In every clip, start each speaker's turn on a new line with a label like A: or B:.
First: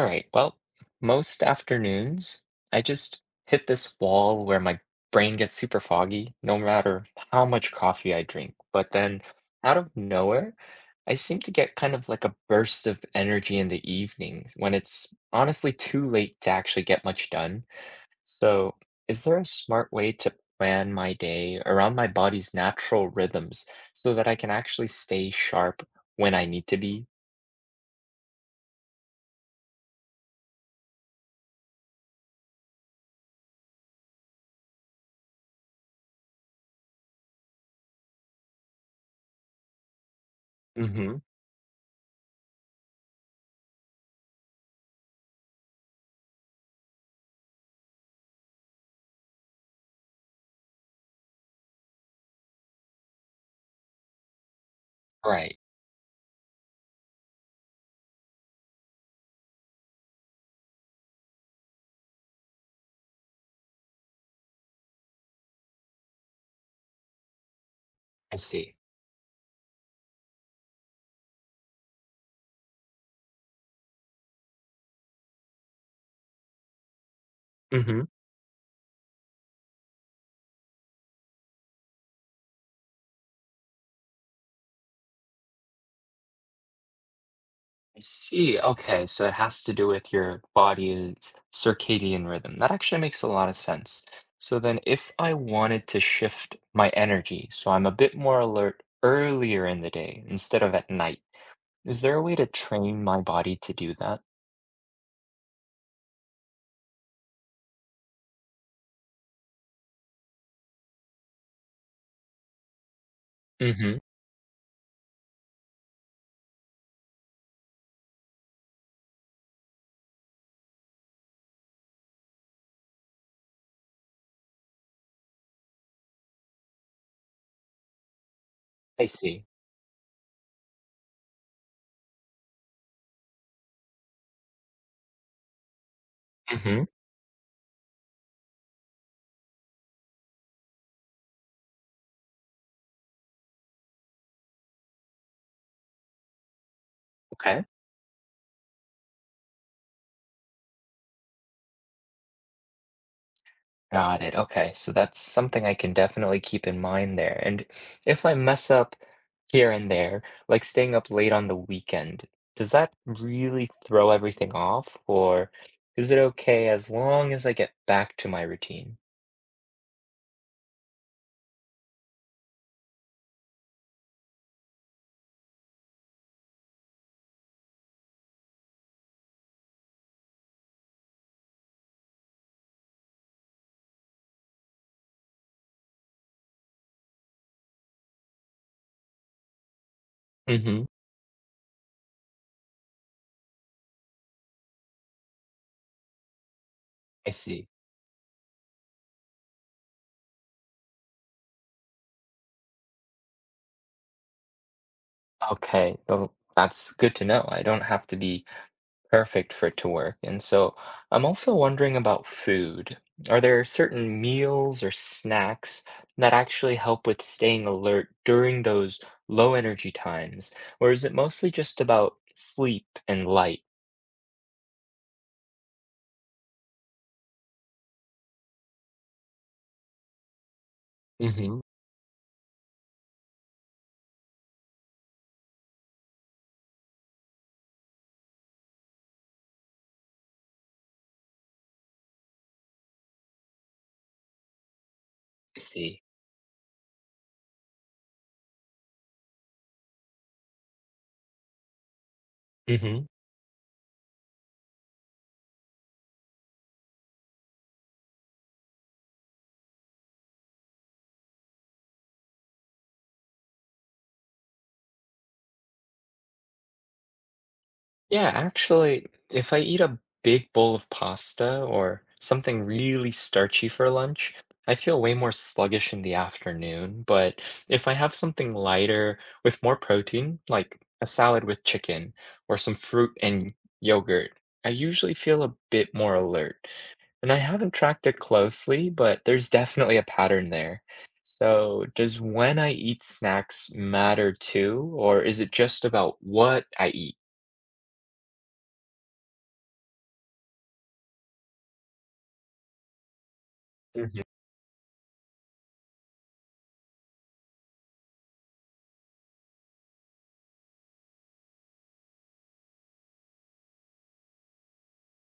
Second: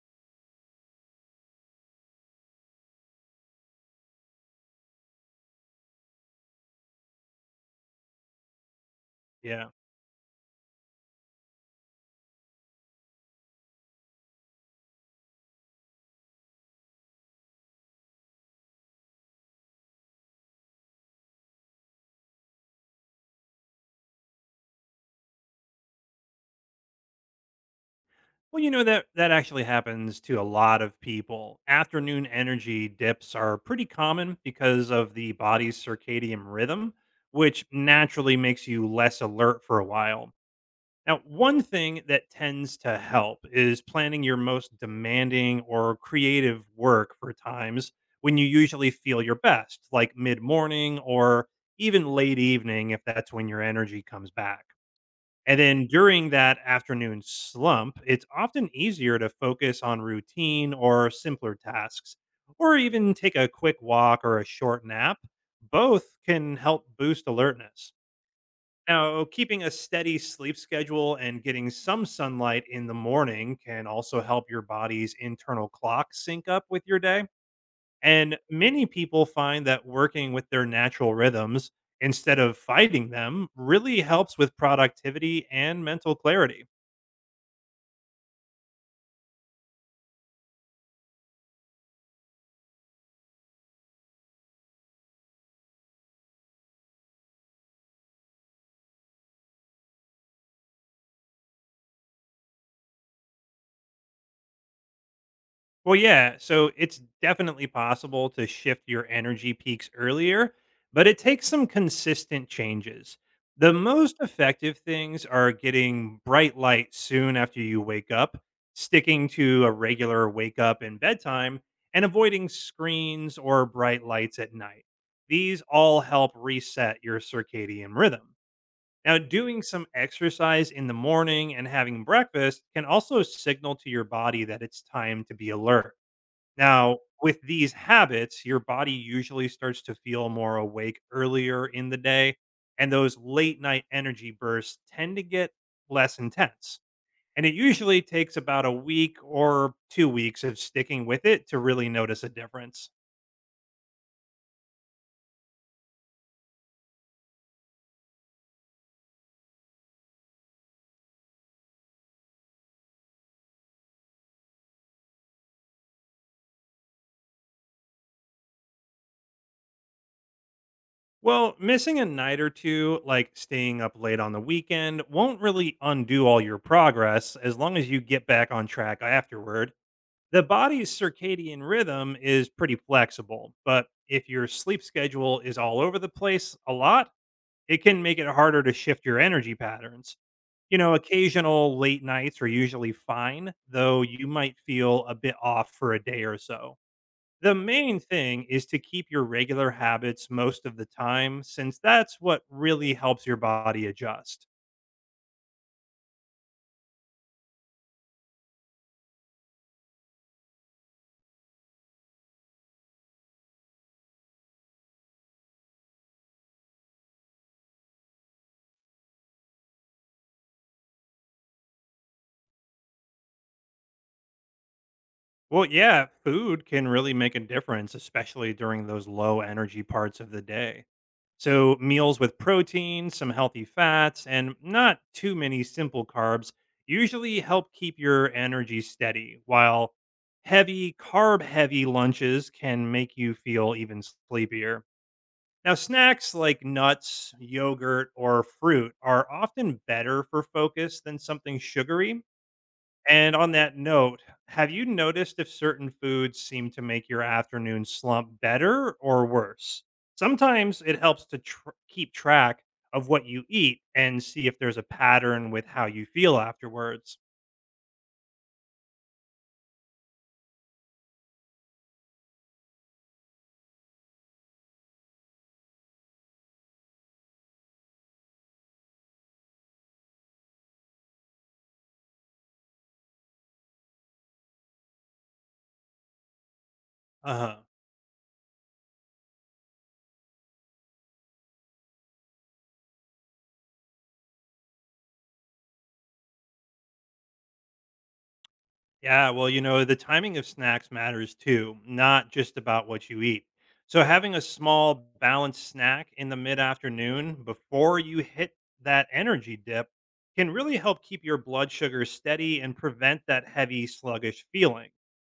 A: All right. Well, most afternoons, I just hit this wall where my brain gets super foggy, no matter how much coffee I drink. But then
B: Yeah.
A: out of nowhere, I seem to get kind of like a burst of energy in the evenings when it's honestly too late to actually get much done. So, is there a smart way to plan my day around my body's natural rhythms so that I can actually stay sharp when I need to be?
B: Well, you know that actually happens to a lot of people. Afternoon energy dips are pretty common because of the body's circadian rhythm, which naturally makes you less alert for a while.
A: Mm-hmm.
B: Now, one thing that tends to help is planning your most demanding or creative work for times when you usually feel your best, like mid-morning or even late evening if that's when your energy comes back.
A: Right.
B: And then during that afternoon slump, it's often easier to focus on routine or simpler tasks, or even take a quick walk or a short nap. Both can help boost alertness.
A: I see.
B: Now, keeping a steady sleep schedule and getting some sunlight in the morning can also help your body's internal clock sync up with your day.
A: Mm-hmm.
B: And many people find that working with their natural rhythms instead of fighting them really helps with productivity and mental clarity.
A: I see. Okay, so it has to do with your body's circadian rhythm. That actually makes a lot of sense. So then, if I wanted to shift my energy, so I'm a bit more alert earlier in the day instead of at night, is there a way to train my body to do that?
B: Well, yeah. So it's definitely possible to shift your energy peaks earlier, but it takes some consistent changes. The
A: Mm-hmm.
B: most effective things are getting bright light soon after you wake up, sticking to a regular wake up and bedtime, and avoiding screens or bright lights at night. These all help reset your circadian rhythm.
A: I
B: Now,
A: see.
B: doing some exercise in the morning and having breakfast can also signal to your body that it's time to be alert.
A: Mm-hmm.
B: Now, with these habits, your body usually starts to feel more awake earlier in the day, and those late night energy bursts tend to get less intense. And it
A: Okay.
B: usually takes about a week or 2 weeks of sticking with it to really notice a difference.
A: Got it. Okay. So that's something I can definitely keep in mind there. And if I mess up here and there, like staying up late on the weekend, does that really throw everything off? Or is it okay as long as I get back to my routine?
B: Well, missing a night or two, like staying up late on the weekend, won't really undo all your progress as long as you get back on track afterward. The body's circadian rhythm is pretty flexible, but if your sleep schedule is all over the place a lot, it can make it harder to shift your energy patterns. You
A: Hmm.
B: know, occasional late nights are usually fine, though you might feel a bit off for a day or so.
A: I
B: The
A: see.
B: main thing is to keep your regular habits most of the time, since that's what really helps your body adjust.
A: Okay. Well, that's good to know. I don't have to be perfect for it to work. And so I'm also wondering about food. Are there certain meals or snacks that actually help with staying alert during those low energy times? Or is it mostly just about sleep and light?
B: Well, yeah, food can really make a difference, especially during those low energy parts of the day.
A: Hmm.
B: So, meals with protein, some healthy fats, and not too many simple carbs usually help keep your energy steady, while heavy, carb heavy lunches can make you feel even sleepier.
A: I
B: Now,
A: see.
B: snacks like nuts, yogurt, or fruit are often better for focus than something sugary,
A: Hmm.
B: and on that note, have you noticed if certain foods seem to make your afternoon slump better or worse? Sometimes it helps to keep track of what you eat and see if there's a pattern with how you feel afterwards.
A: Yeah, actually, if I eat a big bowl of pasta or something really starchy for lunch, I feel way more sluggish in the afternoon. But if I have something lighter with more protein, like a salad with chicken or some fruit and yogurt, I usually feel a bit more alert. And I
B: Uh huh.
A: haven't tracked it closely, but there's definitely a pattern there. So, does when I eat snacks matter too, or is it just about what I eat?
B: Yeah, well, you know, the timing of snacks matters too, not just about what you eat. So, having a small, balanced snack in the mid afternoon before you hit that energy dip can really help keep your blood sugar steady and prevent that heavy, sluggish feeling.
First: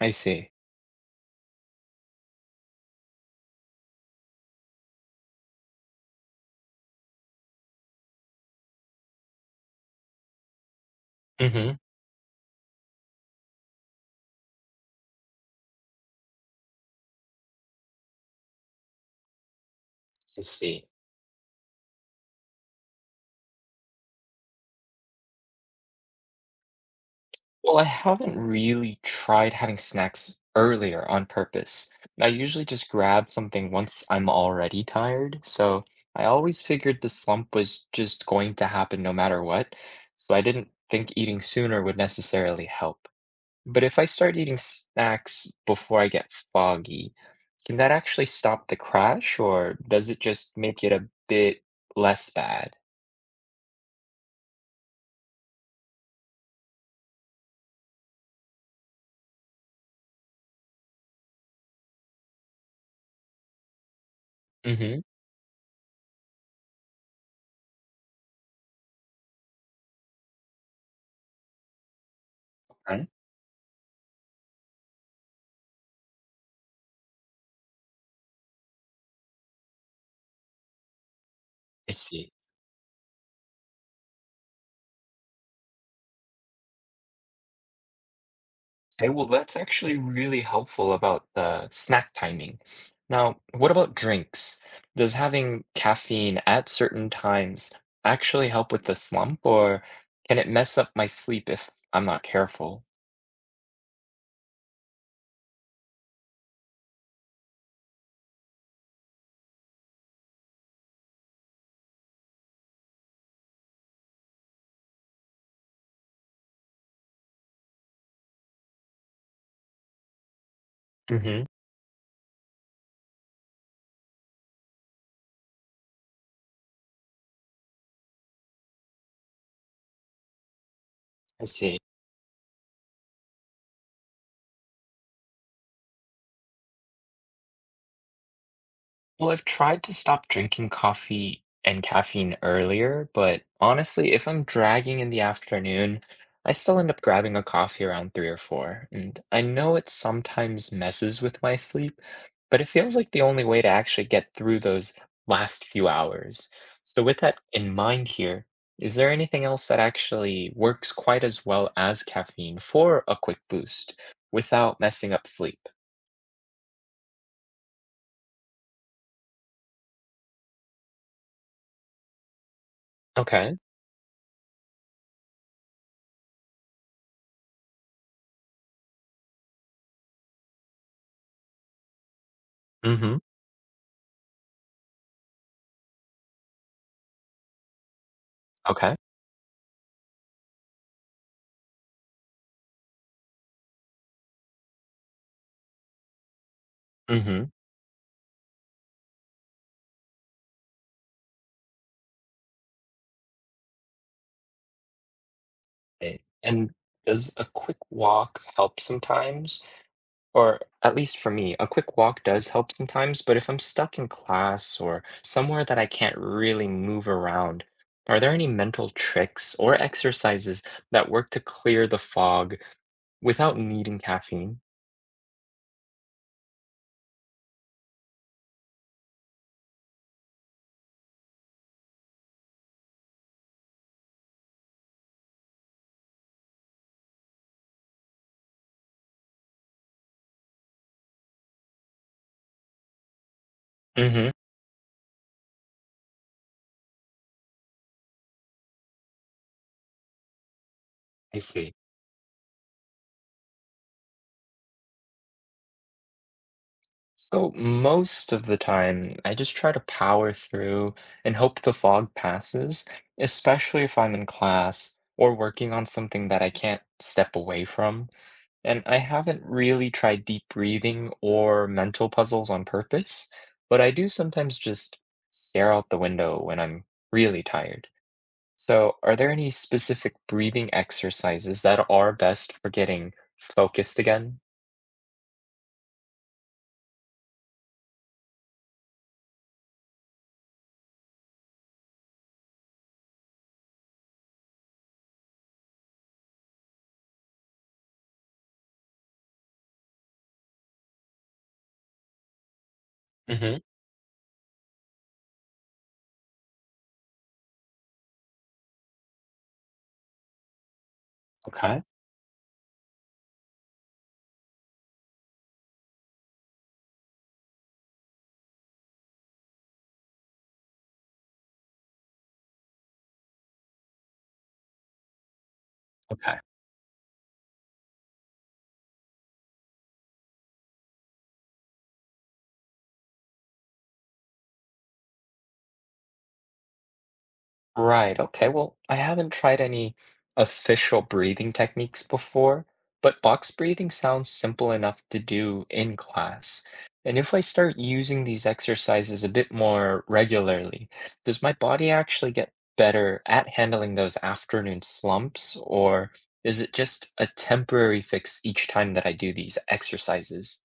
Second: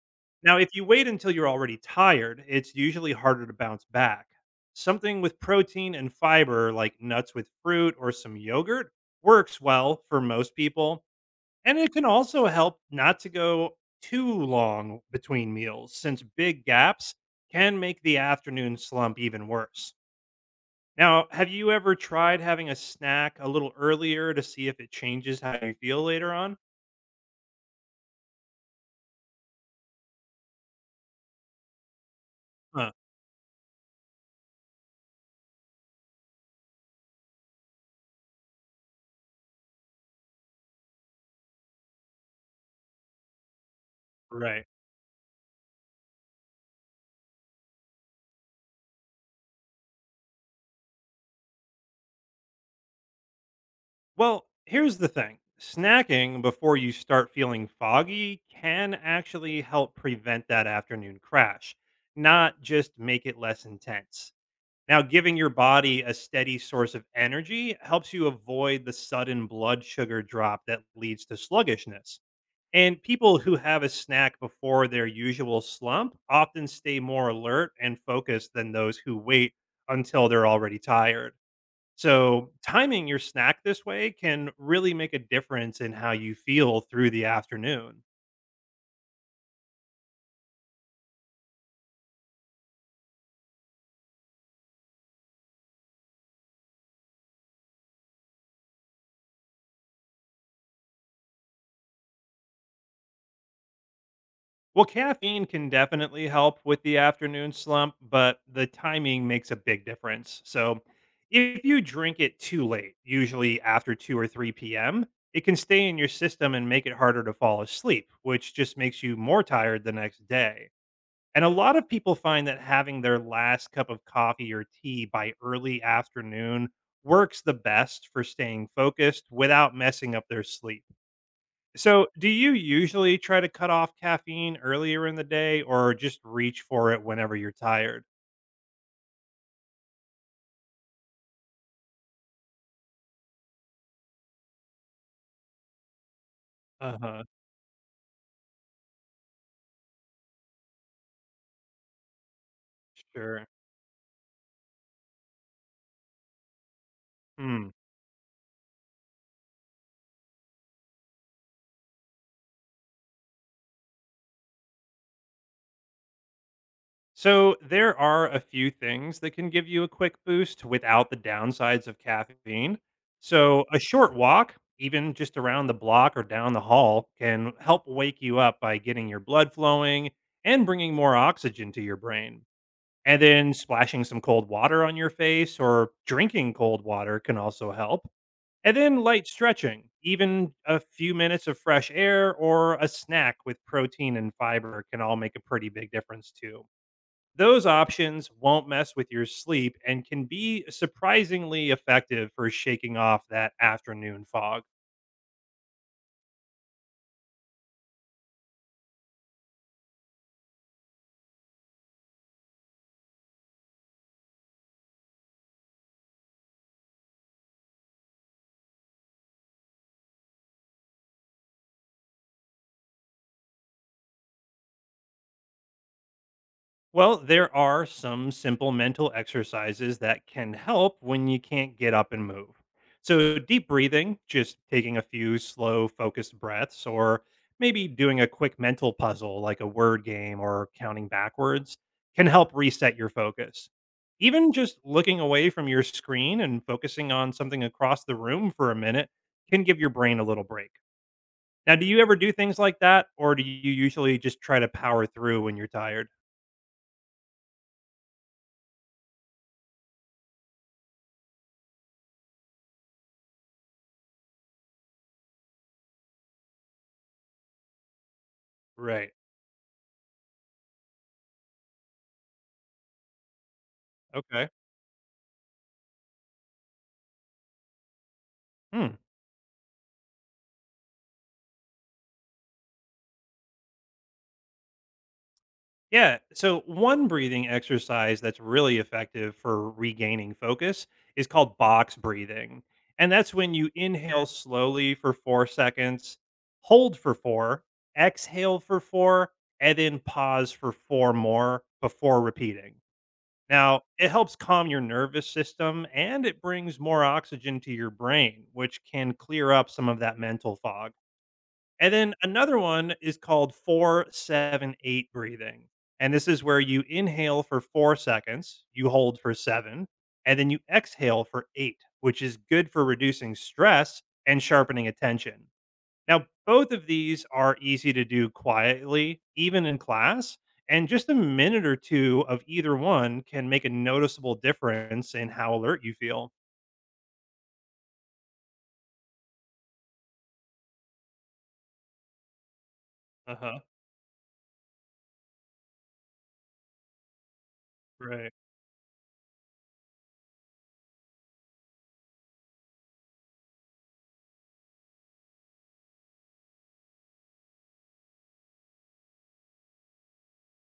A: I see.
B: Now, if you wait until you're already tired, it's usually harder to bounce back. Something with protein and fiber, like nuts with fruit or some yogurt, works well for most people,
A: Hmm.
B: and it can also help not to go too long between meals, since big gaps can make the afternoon slump even worse.
A: I see.
B: Now, have you ever tried having a snack a little earlier to see if it changes how you feel later on?
A: Well, I haven't really tried having snacks earlier on purpose. I usually just
B: Huh,
A: grab something once I'm already tired, so I always figured the slump was just going to happen no matter what, so I didn't think eating sooner would necessarily help. But if I start eating
B: right.
A: snacks before I get foggy, can that actually stop the crash, or does it just make it a bit less bad?
B: Well, here's the thing: snacking before you start feeling foggy can actually help prevent that afternoon crash, not just make it less intense.
A: Mm-hmm.
B: Now, giving your body a steady source of energy helps you avoid the sudden blood sugar drop that leads to sluggishness. And people who have a snack before their usual slump often stay more alert and focused than those who wait until they're already tired.
A: I see.
B: So, timing your snack this way can really make a difference in how you feel through the afternoon.
A: Okay, well, that's actually really helpful about the snack timing. Now, what about drinks? Does having caffeine at certain times actually help with the slump, or can it mess up my sleep if I'm not careful?
B: Well, caffeine can definitely help with the afternoon slump, but the timing makes a big difference. So, if you drink it too late, usually after 2 or 3 p.m., it can stay in your system and make it harder to fall asleep, which just makes you more tired the next day.
A: Hmm.
B: And a lot of people find that having their last cup of coffee or tea by early afternoon works the best for staying focused without messing up their sleep.
A: I see.
B: So, do you usually try to cut off caffeine earlier in the day or just reach for it whenever you're tired?
A: Well, I've tried to stop drinking coffee and caffeine earlier, but honestly, if I'm dragging in the afternoon, I still end up
B: Uh-huh.
A: grabbing a coffee around three or four. And I know it sometimes messes with my sleep, but it feels like the only
B: Sure.
A: way to actually get through those last few hours. So, with that
B: Hmm.
A: in mind here, is there anything else that actually works quite as well as caffeine for a quick boost without messing up sleep?
B: So, there are a few things that can give you a quick boost without the downsides of caffeine.
A: Okay.
B: So, a short walk, even just around the block or down the hall, can help wake you up by getting your blood flowing and bringing more oxygen to your brain.
A: Mm-hmm.
B: And then splashing some cold water on your face or drinking cold water can also help. And
A: Okay.
B: then light stretching, even a few minutes of fresh air or a snack with protein and fiber can all make a pretty big difference too.
A: Mm-hmm.
B: Those options won't mess with your sleep and can be surprisingly effective for shaking off that afternoon fog.
A: It. And does a quick walk help sometimes? Or at least for me, a quick walk does help sometimes, but if I'm stuck in class or somewhere that I can't really move around, are there any mental tricks or exercises that work to clear the fog without needing caffeine?
B: Well, there are some simple mental exercises that can help when you can't get up and move. So, deep breathing, just taking a few slow, focused breaths, or maybe doing a quick mental puzzle like a word game or counting backwards, can help reset your focus.
A: Hmm.
B: Even just looking away from your screen and focusing on something across the room for a minute can give your brain a little break.
A: I see.
B: Now, do you ever do things like that, or do you usually just try to power through when you're tired?
A: So most of the time, I just try to power through and hope the fog passes, especially if I'm in class or working on something that I can't step away from. And I
B: Right.
A: haven't really tried deep breathing or mental puzzles on purpose, but I do
B: Okay.
A: sometimes just stare out the window when I'm really tired.
B: Hmm.
A: So, are there any specific breathing exercises that are best for getting focused again?
B: Yeah. So, one breathing exercise that's really effective for regaining focus is called box breathing. And that's when you inhale slowly for 4 seconds, hold for four, exhale for four, and then pause for four more before repeating.
A: Hmm.
B: Now, it helps calm your nervous system and it brings more oxygen to your brain, which can clear up some of that mental fog.
A: Okay.
B: And then another one is called 478 breathing. And this is where you inhale for 4 seconds, you hold for 7, and then you exhale for 8, which is good for reducing stress and sharpening attention. Now,
A: Okay.
B: both of these are easy to do quietly, even in class, and just a minute or two of either one can make a noticeable difference in how alert you feel.
A: Right. Okay. Well, I haven't tried any official breathing techniques before, but box
B: Uh-huh.
A: breathing sounds simple enough to do in class. And if I start using
B: Right.
A: these exercises a bit more regularly, does my body actually get better at handling those afternoon slumps, or is it just a temporary fix each time that I do these exercises?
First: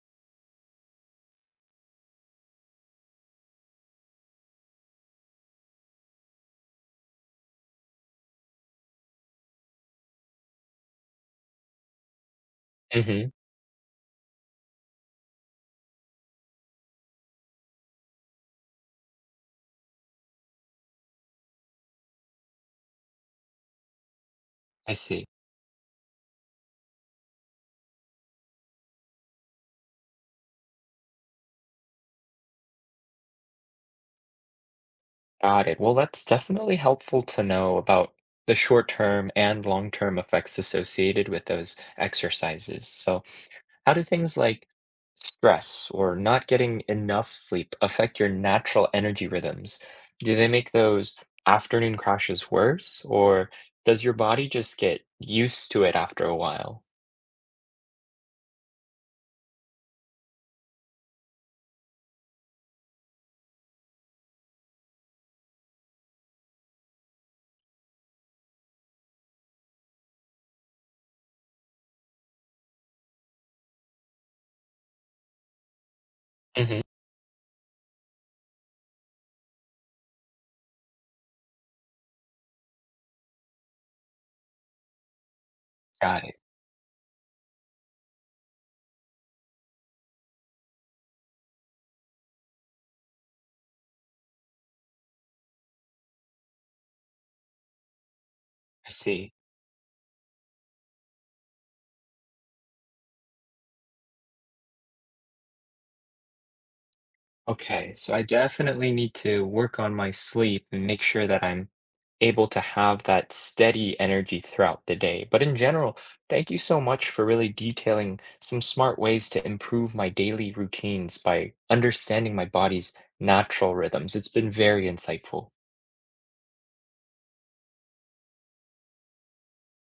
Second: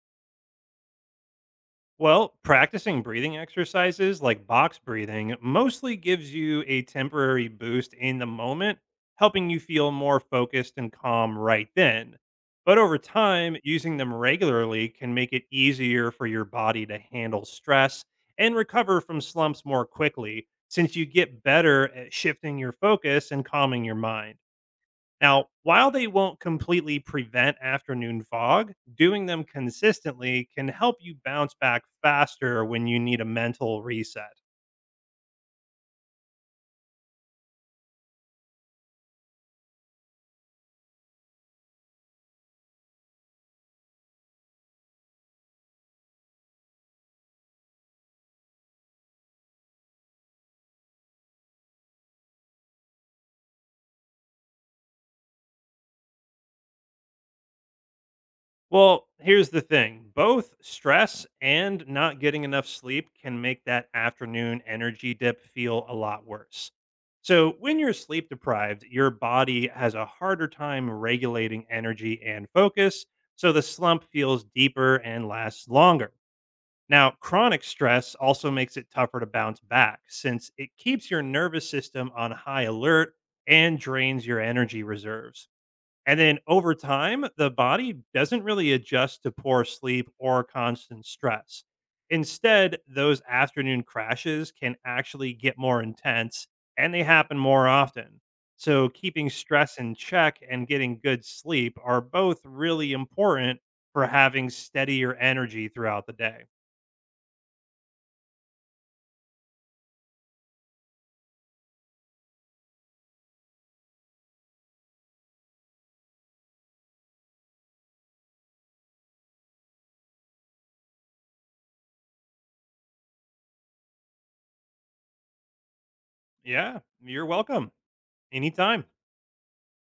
B: Well, practicing breathing exercises like box breathing mostly gives you a temporary boost in the moment, helping you feel more focused and calm right then. But over
A: Mm-hmm.
B: time, using them regularly can make it easier for your body to handle stress and recover from slumps more quickly, since you get better at shifting your focus and calming your mind.
A: I see.
B: Now, while they won't completely prevent afternoon fog, doing them consistently can help you bounce back faster when you need a mental reset.
A: Got it. Well, that's definitely helpful to know about the short-term and long-term effects associated with those exercises. So, how do things like stress or not getting enough sleep affect your natural energy rhythms? Do they make those afternoon crashes worse, or does your body just get used to it after a while?
B: Well, here's the thing: both stress and not getting enough sleep can make that afternoon energy dip feel a lot worse. So, when you're sleep deprived, your body has a harder time regulating energy and focus, so the slump feels deeper and lasts longer.
A: Hmm.
B: Now, chronic stress also makes it tougher to bounce back since it keeps your nervous system on high alert and drains your energy reserves. And
A: Got it.
B: then over time, the body doesn't really adjust to poor sleep or constant stress. Instead, those afternoon crashes can actually get more intense and they happen more often. So,
A: I
B: keeping
A: see.
B: stress in check and getting good sleep are both really important for having steadier energy throughout the day.
A: Okay, so I definitely need to work on my sleep and make sure that I'm able to have that steady energy throughout the day. But in general, thank you so much for really detailing some smart ways to improve my daily routines by understanding my body's natural rhythms. It's been very insightful.
B: Yeah, you're welcome. Anytime.